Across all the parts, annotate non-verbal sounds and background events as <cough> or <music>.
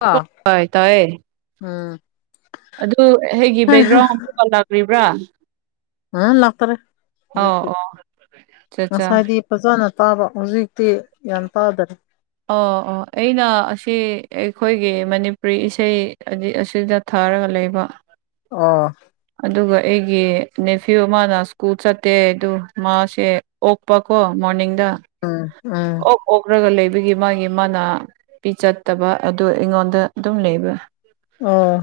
ꯑꯥ ꯍꯣꯏ ꯇꯑꯦ ꯎꯝ ꯑꯗꯨ ꯍꯒꯤ ꯕꯦꯛꯒ꯭ꯔꯥꯎꯟ ꯑꯃ ꯀꯜ ꯂꯥꯛ꯭ꯔꯤꯕ꯭ꯔꯥ ꯑ ꯂꯥꯛꯇꯔꯦ ꯍꯧꯖꯤ ꯑꯣ ꯑꯠꯆꯥ ꯑꯠꯆꯥ ꯉꯁꯥꯏꯗꯤ ꯐꯖꯅ ꯇꯥꯕ ꯍꯧꯖꯤꯛꯇꯤ ꯌꯥꯝ ꯇꯥꯗꯅꯦ ꯑꯣ ꯑꯣ ꯑꯩꯅ ꯑꯁꯤ ꯑꯩꯈꯣꯏꯒꯤ ꯃꯅꯤꯄꯨꯔꯤ ꯏꯁꯩꯗꯤ ꯑꯁꯤꯗ ꯊꯥꯔꯒ ꯂꯩꯕ ꯑꯣ ꯑꯗꯨꯒ ꯑꯩꯒꯤ ꯅꯦꯐꯤꯌꯨ ꯑꯃꯅ ꯁ꯭ꯀꯨꯜ ꯆꯠꯇꯦ ꯑꯗꯨ ꯃꯥꯁꯦ ꯑꯣꯛꯄ ꯀꯣ ꯃꯣꯔꯅꯤꯡꯗ ꯎꯝ ꯎꯝ ꯑꯣꯛ ꯑꯣꯛꯔꯒ ꯂꯩꯕꯒꯤ ꯃꯥꯒꯤ ꯃꯥꯅꯥ ꯄꯤ ꯆꯠꯇꯕ ꯑꯗꯨ ꯑꯩꯉꯣꯟꯗ ꯑꯗꯨꯝ ꯂꯩꯕ ꯑꯣ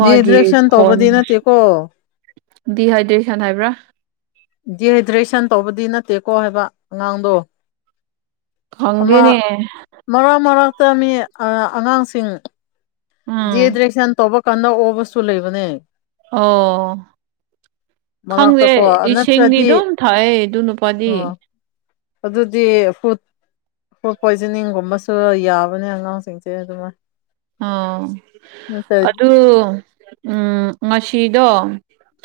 ꯃꯥꯒꯤ ꯔꯤꯑꯦꯗ꯭ꯔꯦꯛꯁꯟ ꯇꯧꯕꯗꯤ ꯐꯣꯟ ꯅꯠꯇꯦꯀꯣ ꯗꯤꯍꯥꯏꯗ꯭ꯔꯦꯁꯟ ꯍꯥꯏꯕ꯭ꯔꯥ ꯗꯤꯍꯥꯏꯗ꯭ꯔꯦꯁꯟ ꯇꯧꯕꯗꯤ ꯅꯠꯇꯦꯀꯣ ꯍꯥꯏꯕ ꯑꯉꯥꯡꯗꯣ ꯑꯃ ꯍꯪꯗꯦꯅꯦ ꯃꯔꯛ ꯃꯔꯛꯇ ꯃꯤ ꯑ ꯑꯉꯥꯡꯁꯤꯡ ꯎꯝ ꯗꯤꯍꯗ꯭ꯔꯦꯁꯟ ꯇꯧꯕ ꯀꯥꯟꯗ ꯑꯣꯕꯁꯨ ꯂꯩꯕꯅꯦ ꯑꯣ ꯈꯪꯗꯦ ꯃꯔꯛꯇꯀꯣ ꯏꯁꯤꯡꯗꯤ ꯅꯠꯇ꯭ꯔꯗꯤ ꯑꯗꯨꯝ ꯊꯥꯑꯦ ꯗꯨꯅꯨꯄꯥꯗꯤ ꯑꯣ ꯑꯗꯨꯗꯤ ꯐꯨꯗ ꯐꯨꯗ ꯄꯣꯏꯖꯅꯤꯡꯒꯨꯝꯕꯁꯨ ꯌꯥꯕꯅꯦ ꯑꯉꯥꯡꯁꯤꯡꯁꯦ ꯑꯗꯨꯃꯥꯏꯟ ꯑꯣ ꯑꯗꯨ ꯎꯝ ꯉꯁꯤꯗꯣ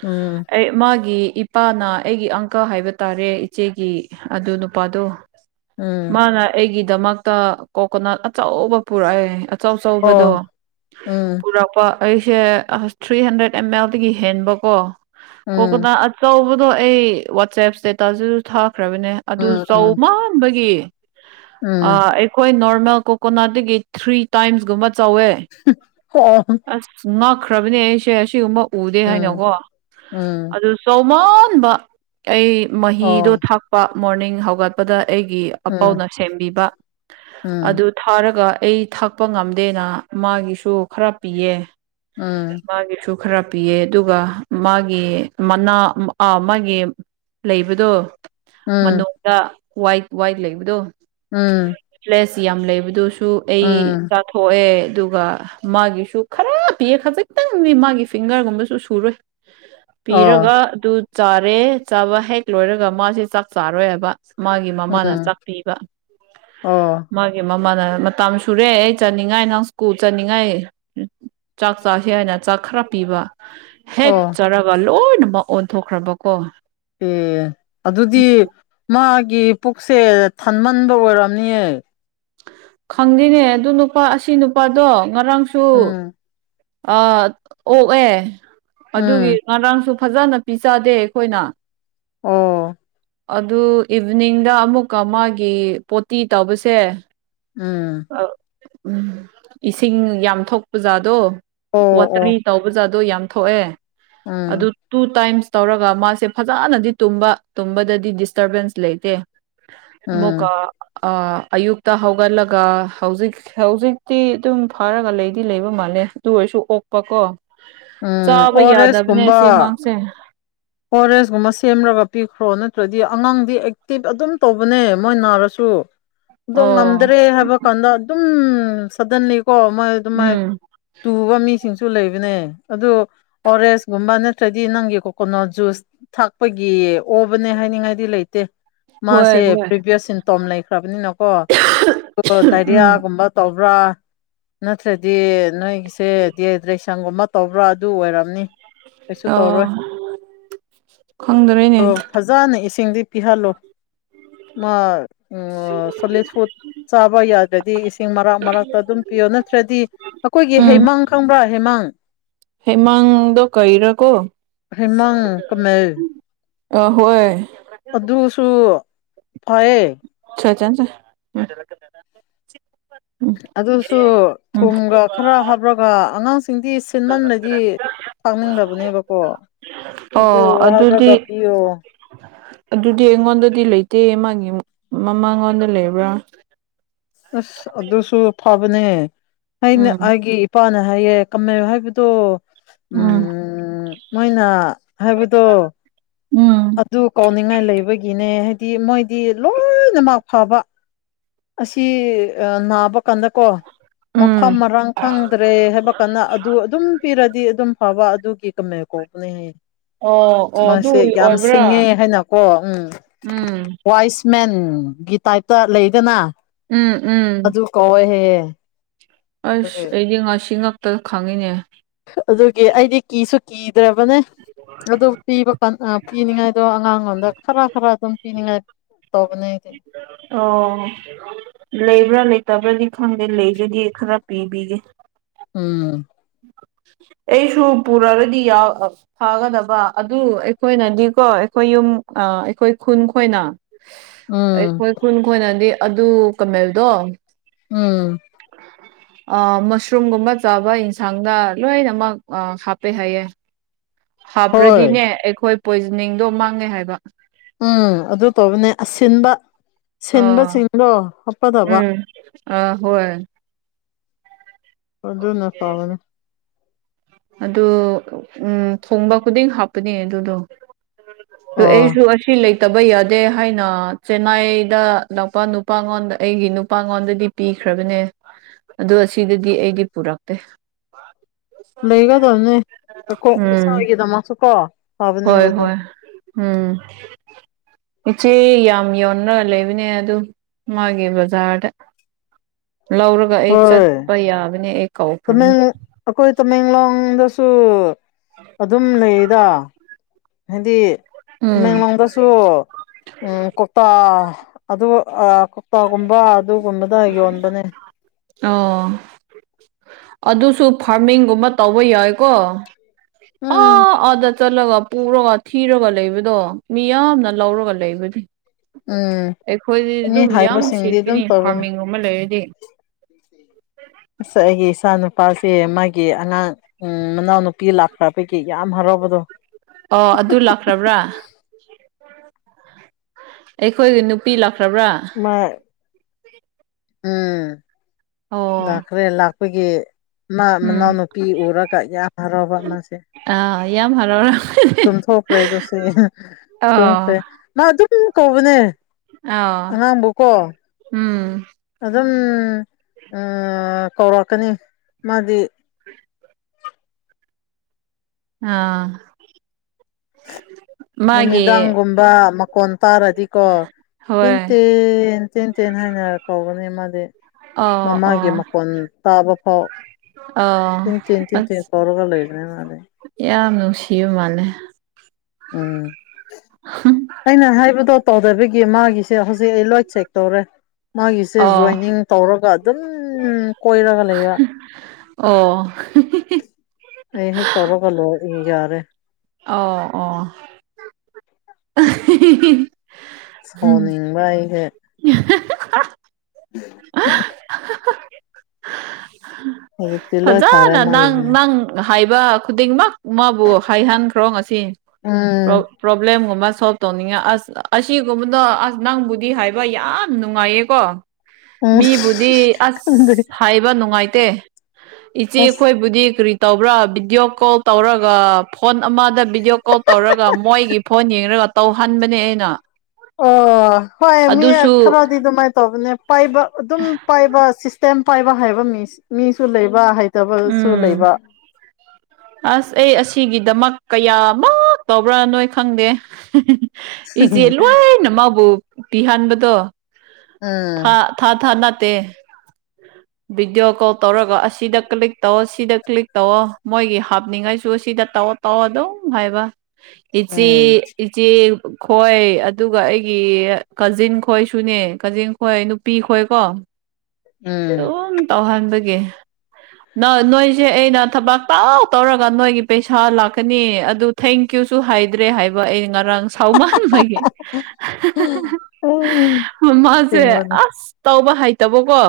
ꯎꯝ ꯑꯩ ꯃꯥꯒꯤ ꯏꯄꯥꯅ ꯑꯩꯒꯤ ꯑꯪꯀ ꯍꯥꯏꯕ ꯇꯥꯔꯦ ꯏꯆꯦꯒꯤ ꯑꯗꯨ ꯅꯨꯄꯥꯗꯣ ꯎꯝ ꯃꯥꯅ ꯑꯩꯒꯤꯗꯃꯛꯇ ꯀꯣꯀꯣꯅꯠ ꯑꯆꯧꯕ ꯄꯨꯔꯛꯑꯦ ꯑꯆꯧ ꯑꯆꯧꯕꯗꯣ ꯑꯣ ꯎꯝ ꯄꯨꯔꯛ ꯑꯩꯁꯦ ꯑ ꯊ꯭ꯔꯤ ꯍꯟꯗ꯭ꯔꯦꯗ ꯑꯦꯝ ꯑꯦꯜꯗꯒꯤ ꯍꯦꯟꯕ ꯀꯣ ꯎꯝ ꯀꯣꯛꯀꯣꯗ ꯆꯧꯕꯗꯣ ꯑꯩ ꯋꯥꯆꯦꯞ ꯁ꯭ꯇꯦꯇꯁꯗꯁꯨ ꯊꯥꯈ꯭ꯔꯕꯅꯦ ꯑꯗꯨ ꯎꯝ ꯆꯧ ꯎꯝ ꯃꯥꯟꯕꯒꯤ ꯎꯝ ꯑꯥ ꯑꯩꯈꯣꯏ ꯅꯣꯔꯃꯦꯜ ꯀꯣꯀꯣꯅꯠꯇꯒꯤ ꯊ꯭ꯔꯤ ꯇꯥꯏꯝꯁꯀꯨꯝꯕ ꯆꯧꯋꯦ ꯑꯣ <unintelligible> ꯑꯁ ꯉꯥꯛꯈ꯭ꯔꯕꯅꯦ ꯑꯩꯁꯦ ꯑꯁꯤꯒꯨꯝꯕ ꯎꯗꯦ ꯎꯝ ꯍꯥꯏꯅꯀꯣ ꯎꯝ ꯑꯗꯨ ꯆꯧꯃꯥꯟꯕ ꯑꯩ ꯃꯍꯤꯗꯣ ꯑꯣ ꯊꯥꯛꯄ ꯃꯣꯔꯅꯤꯡ ꯍꯧꯒꯠꯄꯗ ꯑꯩꯒꯤ ꯎꯝ ꯑꯄꯥꯎꯅ ꯁꯦꯝꯕꯤꯕ ꯎꯝ ꯑꯗꯨ ꯊꯥꯔꯒ ꯑꯩ ꯊꯥꯛꯄ ꯉꯝ ꯗꯦꯅ ꯃꯥꯒꯤꯁꯨ ꯈꯔ ꯄꯤꯌꯦ ꯃꯥꯒꯤꯁꯨ ꯈꯔ ꯄꯤꯌꯦ ꯑꯗꯨꯒ ꯃꯥꯒꯤ ꯃꯅꯥ ꯑ ꯃꯥꯒꯤ ꯂꯩꯕꯗꯣ ꯎꯝ ꯃꯅꯨꯡꯗ ꯋꯥꯏꯠ ꯋꯥꯏꯠ ꯂꯩꯕꯗꯣ ꯑꯝ ꯂꯦꯁ ꯌꯥꯝ ꯂꯩꯕꯗꯨꯁꯨ ꯑꯩ ꯎꯝ ꯆꯥꯊꯣꯛꯑꯦ ꯑꯗꯨꯒ ꯃꯥꯒꯤꯁꯨ ꯈꯔ ꯄꯤꯑ ꯈꯖꯤꯛꯇꯪꯗꯤ ꯃꯥꯒꯤ ꯐꯤꯡꯒꯔꯒꯨꯝꯕꯁꯨ ꯁꯨꯔꯣꯏ ꯑꯣ ꯄꯤꯔꯒ ꯑꯗꯨ ꯆꯥꯔꯦ ꯆꯥꯕ ꯍꯦꯛ ꯂꯣꯏꯔꯒ ꯃꯥꯁꯦ ꯆꯥꯛ ꯆꯥꯔꯣꯏꯑꯕ ꯃꯥꯒꯤ ꯃꯃꯥꯅ ꯎꯝ ꯆꯥꯛꯄꯤꯕ ꯑꯣ ꯃꯥꯒꯤ ꯃꯃꯥꯅ ꯃꯇꯝ ꯁꯨꯔꯦ ꯑꯩ ꯆꯟꯅꯤꯡꯉꯥꯏ ꯅꯪ ꯁ꯭ꯀꯨꯜ ꯆꯠꯅꯤꯡꯉꯥꯏ ꯆꯥꯛ ꯆꯥꯥꯁꯦ ꯍꯥꯏꯅ ꯆꯥꯛ ꯈꯔ ꯄꯤꯕ ꯍꯦꯛ ꯑꯣ ꯆꯔꯒ ꯂꯣꯏꯅꯃꯛ ꯑꯣꯟꯊꯣꯛꯈ꯭ꯔꯕꯀꯣ ꯑꯦ ꯑꯗꯨꯗꯤ ꯃꯥꯒꯤ ꯄꯨꯛꯁꯦ ꯊꯟꯃꯟꯕ ꯑꯣꯏꯔꯝꯅꯤꯌꯦ ꯈꯪꯗꯦꯅꯦ ꯑꯗꯨ ꯅꯨꯄꯥ ꯑꯁꯤ ꯅꯨꯄꯥꯗꯣ ꯉꯔꯥꯡꯁꯨ ꯎꯝ ꯑ ꯑꯣꯛꯑꯦ ꯑꯗꯨꯒꯤ ꯎꯝ ꯉꯔꯥꯡꯁꯨ ꯐꯖꯅ ꯄꯤꯖꯗꯦ ꯑꯩꯈꯣꯏꯅ ꯑꯣ ꯑꯗꯨ ꯏꯚꯅꯤꯡꯗ ꯑꯃꯨꯛꯀ ꯃꯥꯒꯤ ꯄꯣꯇꯤ ꯇꯧꯕꯁꯦ ꯎꯝ ꯎꯝ ꯏꯁꯤꯡ ꯌꯥꯝ ꯊꯣꯛꯄ ꯖꯥꯗꯣ ꯑꯣ ꯋꯥꯇꯔꯤ ꯑꯣ ꯇꯧꯕ ꯖꯥꯗꯣ ꯌꯥꯝ ꯊꯣꯛꯑꯦ ꯑꯗꯨ ꯎꯝ ꯇꯨ ꯇꯥꯏꯝꯁ ꯇꯧꯔꯒ ꯃꯥꯁꯦ ꯐꯖꯅꯗꯤ ꯇꯨꯝꯕ ꯇꯨꯝꯕꯗꯗꯤ ꯗꯤꯁꯇꯔꯕꯦꯟꯁ ꯂꯩꯇꯦ ꯑꯃꯨꯀ ꯎꯝ ꯑ ꯑꯌꯨꯛꯇꯛꯇ ꯍꯒꯜꯂꯒ ꯍꯧꯖꯤꯛ ꯍꯧꯖꯤꯛꯇꯤ ꯑꯗꯨꯝ ꯐꯥꯔꯒ ꯂꯩꯗꯤ ꯂꯩꯕ ꯃꯥꯜꯂꯦ ꯑꯗꯨ ꯑꯣꯏꯔꯁꯨ ꯑꯣꯛꯄꯀꯣ ꯎꯝ ꯆꯥꯕ ꯌꯥꯗꯕꯅꯦ ꯁꯤ ꯑꯉꯥꯡꯁꯦ ꯑꯣꯑꯥꯔꯦꯁꯀꯨꯝꯕ ꯁꯦꯝꯔꯒ ꯄꯤꯈ꯭ꯔꯣ ꯅꯠꯇ꯭ꯔꯗꯤ ꯑꯉꯥꯡꯗꯤ ꯑꯦꯛꯇꯤꯚ ꯑꯗꯨꯝ ꯇꯧꯕꯅꯦ ꯃꯣꯏ ꯅꯥꯔꯁꯨ <unintelligible> ꯑꯗꯣ ꯉꯝꯗ꯭ꯔꯦ ꯍꯥꯏꯕ ꯀꯥꯟꯗ ꯑꯗꯨꯝ ꯁꯗꯟꯂꯤꯀꯣ ꯃꯣꯏ ꯑꯗꯨ ꯃꯥꯏ ꯎꯝ ꯇꯨꯕ ꯃꯤꯁꯤꯡꯁꯨ ꯂꯩꯕꯅꯦ ꯑꯗꯨ ꯑꯣꯔꯦꯟꯁꯀꯨꯝꯕ ꯅꯠꯇ꯭ꯔꯗꯤ ꯅꯪꯒꯤ ꯀꯩꯅꯣ ꯖꯨꯁ ꯊꯥꯛꯄꯒꯤ ꯑꯣꯕꯅꯦ ꯍꯥꯏꯅꯤꯡꯉꯥꯏꯗꯤ ꯂꯩꯇꯦ ꯍꯣꯏ ꯃꯥꯁꯦ ꯍꯣꯏ ꯄ꯭ꯔꯤꯚꯌꯁ ꯁꯤꯝꯇꯣꯝ ꯂꯩꯈ꯭ꯔꯕꯅꯤꯅꯀꯣ ꯎꯝ ꯗꯥꯏꯔꯤꯌꯥꯒꯨꯝꯕ ꯇꯧꯕ꯭ꯔꯥ ꯅꯠꯇ꯭ꯔꯗꯤ ꯅꯣꯏꯒꯤꯁꯦ ꯗꯤ ꯁꯪꯒꯨꯝꯕ ꯇꯧꯕ꯭ꯔꯥ ꯑꯗꯨ ꯑꯣꯏꯔꯝꯅꯤ ꯀꯩꯁꯨ ꯑꯣ ꯇꯧꯔꯣꯏ ꯈꯪꯗꯔꯦꯅꯦ ꯑꯗꯣ ꯐꯖꯅ ꯏꯁꯤꯡꯗꯤ ꯄꯤꯍꯜꯂꯨ ꯃꯥ ꯎꯝ ꯁꯣꯂꯤꯠ ꯐꯨꯗ <unintelligible> ꯆꯥꯕ ꯌꯥꯗ꯭ꯔꯗꯤ ꯏꯁꯤꯡ ꯃꯔꯛ ꯃꯔꯥꯛꯇ ꯑꯗꯨꯝ ꯄꯤꯌꯣ ꯅꯠꯇ꯭ꯔꯗꯤ ꯑꯩꯈꯣꯏꯒꯤ ꯍꯩꯃꯥꯡ ꯈꯪꯕ꯭ꯔꯥ ꯍꯩꯃꯥꯡ ꯍꯦꯃꯥꯡꯗꯣ ꯀꯩꯔꯀꯣ ꯍꯦꯃꯪ ꯀꯃꯦꯜ ꯑꯍꯣꯏ ꯑꯗꯨꯁꯨ ꯐꯩꯌꯦ ꯁꯖꯜꯁꯦ <unintelligible> ꯑꯗꯨꯁꯨ ꯎꯝ ꯊꯨꯝꯒ ꯈꯔ ꯍꯥꯞꯔꯒ ꯑꯉꯥꯡꯁꯤꯡꯗꯤ ꯁꯤꯦꯟꯃꯟꯅꯗꯤ ꯊꯛꯅꯤꯡꯗꯕꯅꯦꯕꯀꯣ ꯑꯗꯨ ꯑꯣ ꯑꯗꯨꯗꯤ ꯍꯥꯏꯔꯒ ꯄꯤꯌꯣ ꯑꯗꯨꯗꯤ ꯑꯩꯉꯣꯟꯗꯗꯤ ꯂꯩꯇꯦ ꯃꯥꯃꯒꯤ ꯃꯃꯥꯡꯉꯣꯟꯗ ꯂꯩꯕ꯭ꯔꯥ ꯑꯁ ꯑꯗꯨꯁꯨ ꯐꯕꯅꯦ ꯑꯩꯅ ꯎꯝ ꯑꯩꯒꯤ ꯅꯨꯄꯥꯅ ꯍꯥꯏꯌꯦ ꯀꯝꯃꯌ ꯍꯥꯏꯕꯗꯣ ꯎ ꯎꯝ ꯃꯣꯏꯅ ꯍꯥꯏꯕꯗꯣ ꯎꯝ ꯑꯗꯨ ꯀꯥꯎꯅꯤꯡꯉꯥꯏ ꯂꯩꯕꯒꯤꯅꯦ ꯗꯤ ꯃꯣꯏꯗꯤ ꯂꯣꯏꯅꯃꯛ ꯐꯕ ꯇꯤ ꯅꯥꯕ ꯀꯥꯟꯗ ꯀꯣ ꯃꯐꯝ ꯎꯝ ꯃꯔꯥꯡ ꯈꯪꯗ꯭ꯔꯦ ꯍꯥꯏꯕ ꯀꯥꯟꯗ ꯑꯗꯨ ꯑꯗꯨꯝ ꯄꯤꯔꯗꯤ ꯑꯗꯨꯝ ꯐꯕ ꯑꯗꯨꯒꯤ ꯀꯝꯃ ꯀꯧꯕꯂꯩꯍꯥꯏꯌꯦ ꯑꯣ ꯑꯣ ꯑꯗꯨ ꯃꯥꯁꯦ ꯌꯥꯝ ꯑꯣꯏꯕ꯭ꯔꯥ ꯁꯤꯡꯉꯦ ꯍꯥꯏꯅꯀꯣ ꯎꯝ ꯎꯝ ꯋꯥꯏꯁ ꯃꯦꯟ ꯒꯤ ꯇꯥꯏꯞꯇ ꯂꯩꯗꯅ ꯎꯝ ꯎꯝ ꯀꯨꯧꯋꯦ ꯍꯦꯌꯦ ꯑꯁ ꯑꯩꯗꯤ ꯉꯁꯤ ꯉꯛꯇ ꯈꯪꯉꯤꯅꯦ ꯑꯗꯨꯒꯤ ꯑꯩꯗꯤ ꯀꯤꯁꯨ ꯀꯤꯗ꯭ꯔꯕꯅꯦ ꯑꯗꯨ ꯄꯤꯕ ꯄꯤꯅꯤꯡꯉꯥꯏꯗꯣ ꯑꯉꯥꯡꯂꯣꯗ ꯈꯔ ꯈꯔ ꯑꯗꯨꯝ ꯄꯤꯅꯤꯡꯉꯥꯏ ꯇꯧꯕꯅꯦ ꯑꯩꯗꯤ ꯑꯣ ꯂꯩꯕ꯭ꯔꯥ ꯂꯩꯇꯕ꯭ꯔꯗꯤ ꯈꯪꯗꯦ ꯂꯩꯕꯗꯤ ꯈꯔ ꯄꯤꯕꯤꯒꯦ ꯎꯝ ꯑꯩꯁꯨ ꯄꯨꯔꯑꯒꯗꯤ ꯌꯥꯎ ꯐꯥꯒꯗꯕ ꯑꯗꯨ ꯑꯩꯈꯣꯏꯅꯗꯤꯀꯣ ꯑꯩꯈꯣꯏ ꯌꯨꯝ ꯑ ꯑꯩꯈꯣꯏ ꯈꯨꯟ ꯈꯣꯏꯅ ꯎꯝ ꯑꯩꯈꯣꯏ ꯈꯨꯟ ꯈꯣꯏꯅꯗꯤ ꯑꯗꯨ ꯀꯃꯦꯜꯗꯣ ꯎꯝ ꯃꯁꯔꯨꯝꯒꯨꯝꯕ ꯆꯥꯕ ꯌꯦꯟꯁꯥꯡꯗ ꯂꯣ ꯅꯃ ꯑ ꯍꯥꯄꯦ ꯍꯥꯏꯩꯌꯦ ꯍꯣꯏ ꯍꯥꯞꯄ꯭ꯔꯗꯤꯅꯦ ꯑꯩꯈꯣꯏ ꯄꯣꯏꯖꯅꯤꯡꯗꯣ ꯃꯥꯡꯉꯦ ꯍꯥꯏꯕ ꯎꯝ ꯑꯗꯨ ꯇꯧꯕꯅꯦ ꯑꯁꯤꯟꯕ ꯑꯥ ꯁꯤꯟꯕꯁꯤꯡꯗꯣ ꯍꯥꯞꯀꯗꯕ ꯎꯝ ꯑ ꯍꯣꯏ ꯑꯗꯨꯅ ꯐꯕꯅꯦ ꯑꯗꯨ ꯎꯝ ꯊꯣꯡꯕ ꯈꯨꯗꯤꯡ ꯍꯥꯞꯄꯅꯦ ꯑꯗꯨꯗꯣ ꯑꯣ ꯑꯩꯁꯨ ꯑꯁꯤ ꯂꯩ ꯂꯩꯠꯇꯕ ꯌꯥꯗꯦ ꯍꯥꯏꯅ ꯆꯦꯟꯅꯥꯏꯗ ꯅꯧꯄ ꯅꯨꯄ ꯨꯄ꯫ꯉꯣꯟꯗ ꯑꯩꯒꯤ ꯅꯨꯄꯥꯉꯣꯟꯗꯗꯤ ꯄꯤꯈ꯭ꯔꯕꯅꯦ ꯑꯗꯣ ꯑꯁꯤꯗꯗꯤ ꯑꯩꯗꯤ ꯄꯨꯔꯛꯇꯦ ꯍ <unintelligible> ꯂꯩꯒꯗꯕꯅꯦ ꯎꯝ ꯁꯒꯗ ꯃꯥꯁꯨ ꯀꯣ ꯍꯣꯏ ꯐꯕꯅꯦꯕ ꯑꯗꯣ ꯍꯣꯏ ꯎꯝ ꯏꯆꯦ ꯌꯥꯝ ꯌꯧꯅꯔ ꯂꯩꯕꯅꯦ ꯑꯗꯨ ꯃꯥꯒꯤ ꯕꯖꯥꯔꯗ ꯂꯧꯔꯒ ꯑꯩ ꯍꯣꯏ ꯆꯠꯄ ꯌꯥꯕꯅꯦ ꯑꯩ ꯀꯧꯈ꯭ꯔꯕꯅꯦ ꯇꯃꯦꯡ ꯑꯩꯈꯣꯏ ꯇꯃꯦꯡꯂꯣꯡꯗꯁꯨ ꯑꯗꯨꯝ ꯂꯩꯗ ꯍꯥꯏꯗꯤ ꯎꯝ ꯇꯃꯦꯡꯂꯣꯡꯗꯁꯨ ꯎꯝ ꯀꯧꯇꯥ ꯑꯗꯨ ꯀꯧꯇꯥꯒꯨꯝꯕ ꯑꯗꯨꯒꯨꯝꯕꯗ ꯌꯣꯟꯕꯅꯦ ꯑꯣ ꯑꯗꯨꯁꯨ ꯐꯥꯔꯃꯤꯡꯒꯨꯝꯕ ꯇꯧꯕ ꯌꯥꯏꯀꯣ ꯎꯝ ꯑꯣ ꯑꯣꯗ ꯆꯠꯂꯒ ꯄꯨꯔꯒ ꯊꯤꯔꯒ ꯂꯩꯕꯗꯣ ꯃꯤꯌꯥꯝꯅ ꯂꯧꯔꯒ ꯂꯩꯕꯗꯤ ꯎꯝ ꯑꯩꯈꯣꯏꯗꯤ ꯃꯤ ꯑꯗꯨꯝ ꯌꯥꯝ ꯍꯥꯏꯕꯁꯤꯡꯗꯤ ꯑꯗꯨꯝ ꯁꯦꯠꯄꯤꯅꯤ ꯇꯧꯕꯅꯦ ꯐꯥꯔꯃꯤꯡꯒꯨꯝ ꯑꯃ ꯂꯩꯔꯗꯤ ꯑꯁ ꯑꯩꯒꯤ ꯏꯆꯥ ꯅꯨꯄꯥꯁꯦ ꯃꯥꯒꯤ ꯑꯉꯥꯡ ꯎꯝ ꯃꯅꯥꯎ ꯅꯨꯄꯤ ꯂꯥꯛꯈ꯭ꯔ ꯄꯩꯒꯤ ꯌꯥꯝ ꯍꯔꯥꯎꯕꯗꯣ ꯑꯣ ꯑꯗꯨ ꯂꯥꯛꯈ꯭ꯔꯕ꯭ꯔꯥ ꯑꯩꯈꯣꯏꯒꯤ ꯅꯨꯄꯤ ꯂꯥꯛꯈ꯭ꯔꯕ꯭ꯔꯥ ꯑꯃ ꯎꯝ ꯑꯣ ꯂꯥꯛꯈ꯭ꯔꯦ ꯂꯥꯛꯄꯒꯤ ꯃꯥ ꯎꯝ ꯃꯅꯥꯎ ꯅꯨꯨꯄꯤ ꯎꯔꯀ ꯌꯦ ꯌꯥꯝ ꯍꯔꯥꯎꯕ ꯃꯥꯁꯦ ꯑ ꯏ ꯌꯥꯝ ꯍꯔꯔ ꯇꯨꯝꯊꯣꯛꯈ꯭ꯔꯦ ꯑꯗꯨꯁꯨ ꯑꯥ ꯇꯨꯝꯈ꯭ꯔꯦ ꯃꯥ ꯑꯗꯨꯝ ꯀꯧꯕꯅꯦ ꯑꯥ ꯑꯉꯥꯡꯕꯣꯀꯣ ꯎꯝ ꯑꯗꯨꯝ ꯀꯧꯔꯛꯀꯅꯤ ꯃꯥꯗꯤ ꯑꯥ ꯃꯥꯒꯤ ꯅꯨꯃꯤꯗꯥꯡꯒꯨꯝꯕ ꯃꯀꯣꯟ ꯇꯥꯔꯗꯤꯀꯣ ꯍꯣꯏ ꯇꯤꯟꯇꯦꯟ ꯇꯦꯟ ꯇꯦꯟ ꯍꯥꯏꯅ ꯀꯧꯒꯅꯤ ꯃꯥꯗꯤ ꯑꯣ ꯃꯃꯥꯒꯤ ꯑꯣ ꯃꯀꯣꯟ ꯇꯥꯕ ꯐꯥꯎ ꯑꯣ ꯇꯤꯟ ꯇꯤꯟ ꯇꯤꯟ ꯑꯁ ꯇꯤꯟ ꯀꯧꯔꯒ ꯂꯣꯏꯕꯅꯦ ꯃꯥꯗꯤ ꯌꯥꯝ ꯅꯨꯡꯁꯤꯕ ꯃꯥꯜꯂꯦ ꯎꯝ ꯑꯩꯅ ꯍꯥꯏꯕꯗꯣ ꯇꯧꯗꯕꯤꯒꯤ ꯃꯥꯒꯤꯁꯦ ꯍꯧꯖꯤꯛ ꯑꯩ ꯂꯣꯏ ꯆꯦꯛ ꯇꯧꯔꯦ ꯃꯥꯒꯤꯁꯦ ꯑꯣ ꯖꯣꯏꯅꯤꯡ ꯇꯧꯔꯒ ꯑꯗꯨꯝ ꯀꯣꯏꯔꯒ ꯂꯩꯕ ꯑꯣ ꯑꯩ ꯍꯦꯛ ꯇꯧꯔꯒ ꯂꯣꯏꯏ ꯌꯥꯔꯦ ꯑꯣ ꯑꯣ ꯑ ꯁꯣꯅꯤꯡꯅꯤꯡꯕ ꯍ <inaudible> ꯍꯧꯖꯤꯛꯇꯤ ꯂꯣꯏ ꯐꯔꯦ ꯐꯖꯥꯅ ꯃꯥꯒꯤꯁꯦ ꯍꯥꯏꯕ ꯈꯨꯗꯤꯡꯃꯛ ꯃꯥꯕꯨ ꯍꯥꯏꯍꯟꯈ꯭ꯔꯣ ꯉꯁꯤ ꯑ ꯄ꯭ꯔꯣꯕ꯭ꯂꯦꯝꯒꯨꯝꯕ ꯁꯣꯜꯕ ꯇꯧꯅꯤꯡꯉ ꯑꯁ ꯑꯁꯤꯒꯨꯝꯕꯗꯣ ꯑꯁ ꯅꯪꯕꯨꯗꯤ ꯍꯥꯏ ꯌꯥꯝ ꯅꯨꯡꯉꯥꯏꯌꯦꯀꯣ ꯎꯝ ꯃꯤꯕꯨꯗꯤ ꯈꯪꯗꯦ ꯑꯁ ꯍꯥꯏ ꯍꯥꯏꯕ ꯅꯨꯡꯉꯥꯏꯇꯦ ꯏꯆꯦ ꯑꯁ ꯑꯩꯈꯣꯏꯕꯨꯗꯤ ꯀꯔꯤ ꯇꯧꯕ꯭ꯔꯥ ꯚꯤꯗꯤꯑꯣ ꯀꯣꯜ ꯇꯧꯔꯒ ꯐꯣꯟ ꯑꯃꯗ ꯚꯤꯗꯤꯑꯣ ꯀꯣꯜ ꯇꯧꯔꯒ ꯃꯣꯏꯒꯤ ꯐꯣꯟ ꯌꯦꯡꯉꯒ ꯇꯧꯍꯟꯕꯅꯦ ꯑꯩꯅ ꯑꯣ ꯍꯣꯏ ꯃꯤ ꯑꯗꯨꯁꯨ ꯈꯔꯗꯗꯣ ꯃꯥꯥꯏ ꯇꯣꯝꯅꯦ ꯄꯥꯏꯕ ꯑꯗꯨꯝ ꯄꯥꯏꯕ ꯁꯤꯁꯇꯦꯝ ꯄꯥꯏꯕ ꯍꯥꯏꯕ ꯃꯤ ꯃꯤꯁꯨ ꯂꯩꯕ ꯍꯥꯏ ꯇꯕꯁꯨ ꯎꯝ ꯂꯩꯕ ꯑꯁ ꯑꯩ ꯑꯁꯤꯒꯤꯗꯃꯛ ꯀꯌꯥꯃ ꯇꯧꯕ꯭ꯔꯥ ꯅꯣꯏ ꯈꯪꯗꯦ ꯏꯆꯦ ꯂꯣꯏꯅ ꯃꯥꯕꯨ ꯄꯤꯍꯟꯕꯗꯣ ꯎꯝ ꯊ ꯊꯥ ꯊꯥ ꯅꯠꯇꯦ ꯚꯤꯗꯤꯑꯣ ꯀꯣꯜ ꯇꯧꯔꯒ ꯑꯁꯤꯗ ꯀ꯭ꯂꯤꯛ ꯇꯧ ꯁꯤꯗ ꯀ꯭ꯂꯤꯛ ꯇꯧꯑꯣ ꯃꯣꯏꯒꯤ ꯍꯥꯞꯅꯤꯡꯉꯥꯏꯁꯨ ꯁꯤꯗ ꯇꯧꯑꯣ ꯇꯧꯑꯣ ꯑꯗꯨꯝ ꯍꯥꯏꯕ ꯏꯆꯤ ꯎꯝ ꯏꯆꯦ ꯈꯣꯏ ꯑꯗꯨꯒ ꯑꯩꯒꯤ ꯀꯥꯖꯤꯟ ꯈꯣꯏꯁꯨꯅꯦ ꯀꯥꯖꯤꯟ ꯈꯣꯏ ꯅꯨꯄꯤ ꯈꯣꯏꯀꯣ <inaudible> ꯎꯝ ꯇꯧꯍꯟꯕꯒꯦ ꯅ ꯅꯣꯏꯁꯦ ꯑꯩꯅ ꯊꯕꯥꯛ ꯇꯥꯎ ꯇꯧꯔꯒ ꯅꯣꯏꯒꯤ ꯄꯩꯁꯥ ꯂꯥꯛꯀꯅꯤ ꯑꯗꯨ ꯊꯦꯡꯀ꯭ꯌꯨꯁꯨ ꯍꯥꯏꯗ꯭ꯔꯦ ꯍꯥꯏꯕ ꯑꯩ ꯉꯔꯥꯡ ꯁꯥꯎꯃꯅꯕꯥꯒꯤ <unintelligible> ꯃꯥꯃꯁꯦ ꯁꯦꯡꯕꯅꯦ ꯑꯁ ꯇꯧꯕ ꯍꯩꯇꯕꯀꯣ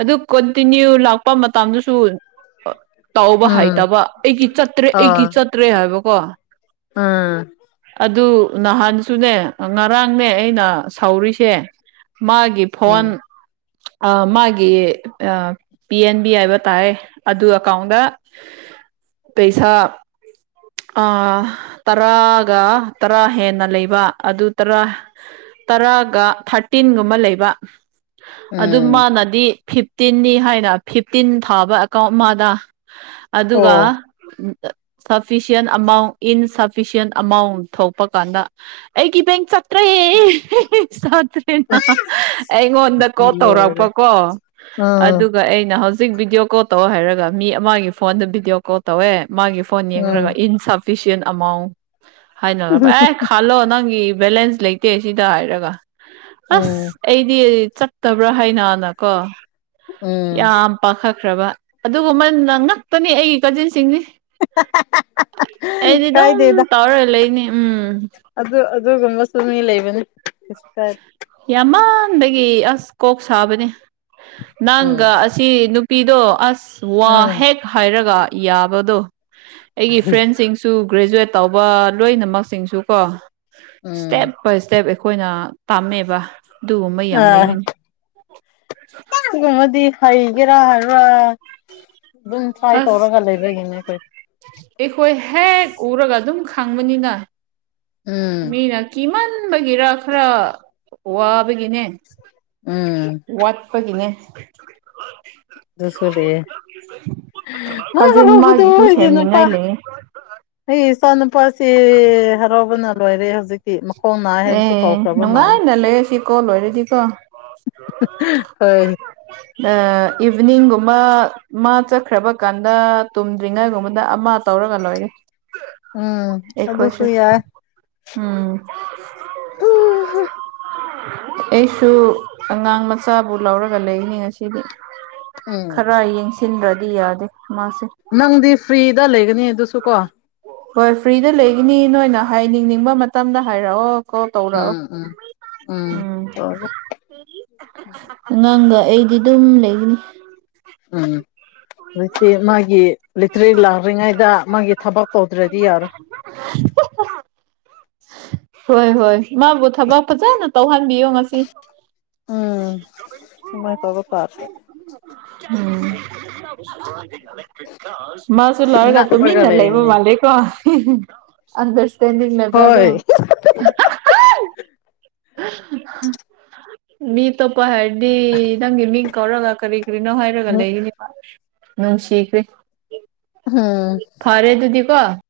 ꯑꯗꯨ ꯀꯟꯇꯤꯅ꯭ꯌꯨ ꯂꯥꯛꯄ ꯃꯇꯝꯗꯨꯁꯨ ꯇꯧꯕ ꯎꯝ ꯍꯥꯏꯇꯕ ꯑꯩꯒꯤ ꯆꯠꯇ꯭ꯔꯦ ꯑꯩꯒꯤ ꯑꯥ ꯆꯠꯇ꯭ꯔꯦ ꯍꯥꯏꯕꯀꯣ <unintelligible> ꯑꯗꯨ ꯅꯍꯥꯟꯁꯨꯅꯦ ꯉꯔꯥꯡꯅꯦ ꯑꯩꯅ ꯁꯥꯎꯔꯤꯁꯦ ꯃꯥꯒꯤꯞ ꯐꯣꯟ ꯎꯝ ꯑꯥ ꯃꯥꯒꯤ ꯄꯤ ꯑꯦꯟ ꯕꯤ ꯍꯥꯏꯕ ꯇꯥꯔꯦ ꯑꯗꯨ ꯑꯦꯀꯥꯎꯟꯗ ꯄꯩꯁꯥ ꯑ ꯇꯔꯥꯒ ꯇꯔꯥ ꯍꯦꯟꯅ ꯂꯩꯕ ꯑꯗꯨ ꯇꯔꯥ ꯇꯔꯥꯒ ꯊꯥꯔꯇꯤꯟꯒꯨꯝꯕ ꯂꯩꯕ ꯑꯗꯨ ꯎꯝ ꯃꯥꯅꯗꯤ ꯐꯤꯐꯇꯤꯟꯅꯤ ꯍꯥꯏꯅ ꯐꯤꯞꯇꯤꯟ ꯊꯥꯕ ꯃꯗ ꯑꯗꯨꯒ ꯑꯣ ꯁꯐꯤꯁꯟ ꯑꯃꯥꯎꯟ ꯏꯟꯁꯐꯤꯁꯟ ꯑꯃꯥꯎꯟ ꯊꯣꯛꯄ ꯀꯥꯟꯗ ꯑꯩꯒꯤ ꯕꯦꯡꯀ ꯆꯠꯇ꯭ꯔ ꯁꯇ꯭ꯔ ꯑꯁ <unintelligible> ꯑꯩꯉꯣꯟꯗ ꯀꯣꯜ ꯂꯣꯏꯔꯦ ꯇꯧꯔꯛꯄꯀꯣ ꯎꯝ ꯑꯗꯨꯒ ꯑꯩꯅ ꯍꯧꯖꯤꯛ ꯍꯧꯖꯤꯛ ꯚꯤꯗꯤꯑꯣ ꯀꯣꯜ ꯇꯧ ꯍꯥꯏꯔꯒ ꯃꯤ ꯑꯃꯒꯤ ꯃꯥ ꯐꯣꯟꯗ ꯚꯤꯗꯤꯑꯣ ꯀꯣꯜ ꯇꯧꯋꯦ ꯃꯥꯒꯤ ꯐꯣꯟ ꯌꯦꯡꯉꯒ ꯎꯝ ꯏꯟꯁꯞ ꯑꯦꯐꯁꯤꯟ ꯑꯃꯥꯎꯟ ꯍꯥꯏꯅꯔꯕ ꯑꯦ ꯈꯜꯂꯣ ꯅꯪꯒꯤ ꯕꯦꯂꯦꯟꯁ ꯂꯩꯇꯦ ꯁꯤꯗ ꯍꯥꯏꯔꯒ ꯎꯝ ꯑꯁ ꯑꯩꯗꯤ ꯆꯠꯇꯕ꯭ꯔꯥ ꯍꯥꯏꯅꯥꯅꯀꯣ ꯎꯝ ꯌꯥꯝ ꯄꯥꯈꯠꯈ꯭ꯔꯕ ꯑꯗꯨꯒꯨꯝꯕ ꯅ ꯉꯛꯇꯅꯤ ꯑꯩꯒꯤ ꯀꯖꯤꯟꯁꯤꯡꯅꯤ ꯑꯩꯗꯤ ꯑꯗꯨꯝ ꯀꯥꯏꯗꯦꯗ ꯇꯧꯔ ꯂꯩꯅꯤ ꯎꯝ ꯑꯗꯨ ꯑꯗꯨꯒꯨꯝꯕꯁꯨ ꯃꯤ ꯂꯩꯕꯅꯤ <unintelligible> ꯌꯥꯝꯃꯥꯟꯕꯒꯤ ꯑꯁ ꯀꯣꯛ ꯁꯥꯕꯅꯦ ꯎꯝ ꯅꯪꯒ ꯑꯁ ꯁꯤ ꯅꯨꯄꯤꯗꯣ ꯑꯁ ꯋꯥ ꯎꯝ ꯍꯦꯛ ꯍꯥꯏꯔꯒ ꯌꯥꯕꯗꯣ ꯑꯩꯒꯤ ꯐ꯭ꯔꯦꯟꯁꯤꯡꯁꯨ ꯒ꯭ꯔꯦꯖꯨꯋꯦꯠ ꯇꯧꯕ ꯂꯣꯏꯅꯃꯛꯁꯤꯡꯁꯨ ꯀꯣ ꯏꯁꯇꯦꯞ ꯎꯝ ꯕꯥꯏ ꯏꯁꯇꯦꯞ ꯑꯩꯈꯣꯏꯅ ꯇꯝꯃꯦꯕ ꯑꯗꯨꯒꯨꯝꯕ ꯌꯥꯝ ꯂꯩꯕꯅꯤ ꯀꯨꯝꯕꯗꯤ ꯍꯩꯒꯦꯔꯥ ꯍꯥꯏꯔꯥ ꯑꯗꯨꯝ ꯇ꯭ꯔꯥꯏ ꯑꯁ ꯇꯧꯔꯒ ꯂꯩꯕꯒꯤꯅꯦ ꯑꯩꯈꯣꯏ ꯑꯩꯈꯣꯏ ꯍꯦꯛ ꯎꯔꯒ ꯑꯗꯨꯝ ꯈꯪꯕꯅꯤꯅ ꯎꯝ ꯃꯤꯅ ꯀꯤꯃꯟꯕꯒꯤꯔ ꯈꯔ ꯋꯥꯕꯒꯤꯅꯦ ꯎꯝ ꯋꯥꯠꯄꯒꯤꯅꯦ ꯀꯥꯖꯤꯟ ꯃꯥꯒꯤꯁꯨ ꯁꯦꯝꯅꯤꯡꯉꯥꯏ ꯂꯩꯌꯦ <unintelligible> ꯑꯩ ꯏꯆꯥ ꯅꯨꯨꯄꯥꯁꯤ ꯍꯔꯥꯎꯕꯅ ꯂꯣꯏꯔꯦ ꯍꯧꯖꯤꯀꯤ ꯃꯈꯣꯡ ꯅꯥꯏ ꯍꯥꯏꯕꯁꯨ ꯀꯧꯈ꯭ꯔꯕ ꯃꯥꯜꯂꯦ ꯂꯩꯔꯁꯤ ꯀꯣꯜ ꯂꯣꯏꯔꯗꯤꯀꯣ <unintelligible> ꯍꯣꯏ ꯑ ꯏꯚꯤꯅꯤꯡꯒꯨꯝꯕ ꯃꯥ ꯆꯠꯈ꯭ꯔꯕ ꯀꯥꯟꯗ ꯇꯨꯝꯗ꯭ꯔꯤꯉꯥꯏꯒꯨꯝꯕꯗ ꯑꯃ ꯇꯧꯔꯒ ꯂꯣꯏꯔ ꯎꯝ ꯑꯗꯨꯁꯨꯨ ꯌꯥꯏ ꯎꯝ <unintelligible> ꯑꯩꯁꯨ ꯑꯉꯥꯡ ꯃꯆꯥꯕꯨ ꯂꯧꯔꯒ ꯂꯩꯅꯤꯁꯤ ꯁꯤꯗꯤ ꯎꯝ ꯈꯔ ꯌꯦꯡꯁꯤꯟꯗ꯭ꯔꯗꯤ ꯌꯥꯗꯦ ꯃꯥꯁꯦ ꯅꯪꯗꯤ ꯐ꯭ꯔꯤꯗ ꯂꯩꯒꯅꯤ ꯑꯗꯨꯁꯨ ꯀꯣ ꯍꯣꯏ ꯐ꯭ꯔꯤꯗ ꯂꯩꯒꯅꯤ ꯅꯣꯏꯅ ꯍꯥꯏꯅꯤꯡꯅꯤꯡꯕ ꯃꯇꯝꯗ ꯍꯥꯏꯔꯛꯑꯣ ꯀꯣ ꯎꯝ ꯎꯝ ꯇꯧꯔꯛꯑꯣ ꯎꯝ ꯑꯉꯥꯡꯒ ꯑꯩꯗꯤ ꯑꯗꯨꯝ ꯂꯩꯒꯅꯤ ꯎꯝ ꯃꯥꯒꯤ ꯂꯤꯇ꯭ꯔꯤ ꯂꯥꯛꯇ꯭ꯔꯤꯉꯩꯗ ꯃꯥꯒꯤ ꯊꯕꯛ ꯇꯧꯗ꯭ꯔꯗꯤ ꯌꯥꯔꯣꯏ <inaudible> ꯍꯣꯏ ꯍꯣꯏ ꯃꯥꯕꯨ ꯊꯕꯛ ꯐꯖꯅ ꯇꯧꯍꯟꯕꯤꯌꯣ ꯉꯁꯤ <inaudible> ꯎꯝ ꯁꯨꯃꯥꯏ ꯇꯧꯕ ꯇꯥꯔꯦ ꯃꯥꯁꯨ ꯂꯣꯏꯔꯒ ꯉꯛꯄꯒ ꯇꯨꯃꯤꯟꯅ ꯂꯩꯕ ꯂꯩꯔꯤꯅꯦ ꯃꯥꯜꯂꯦꯀꯣ ꯑꯗ ꯇꯗꯤ ꯃꯕꯗ ꯍꯣꯏ ꯃꯤ ꯑꯇꯣꯞꯄ ꯍꯥꯏꯔꯗꯤ ꯅꯪꯒꯤ ꯃꯤꯡ ꯀꯧꯔꯒ ꯀꯔꯤ ꯀꯔꯤꯅꯣ ꯍꯥꯏꯔꯒ ꯂꯩꯔꯤꯅꯤ <unintelligible> ꯎꯝ ꯐꯔꯦꯗꯨꯤꯗꯤ ꯀꯣ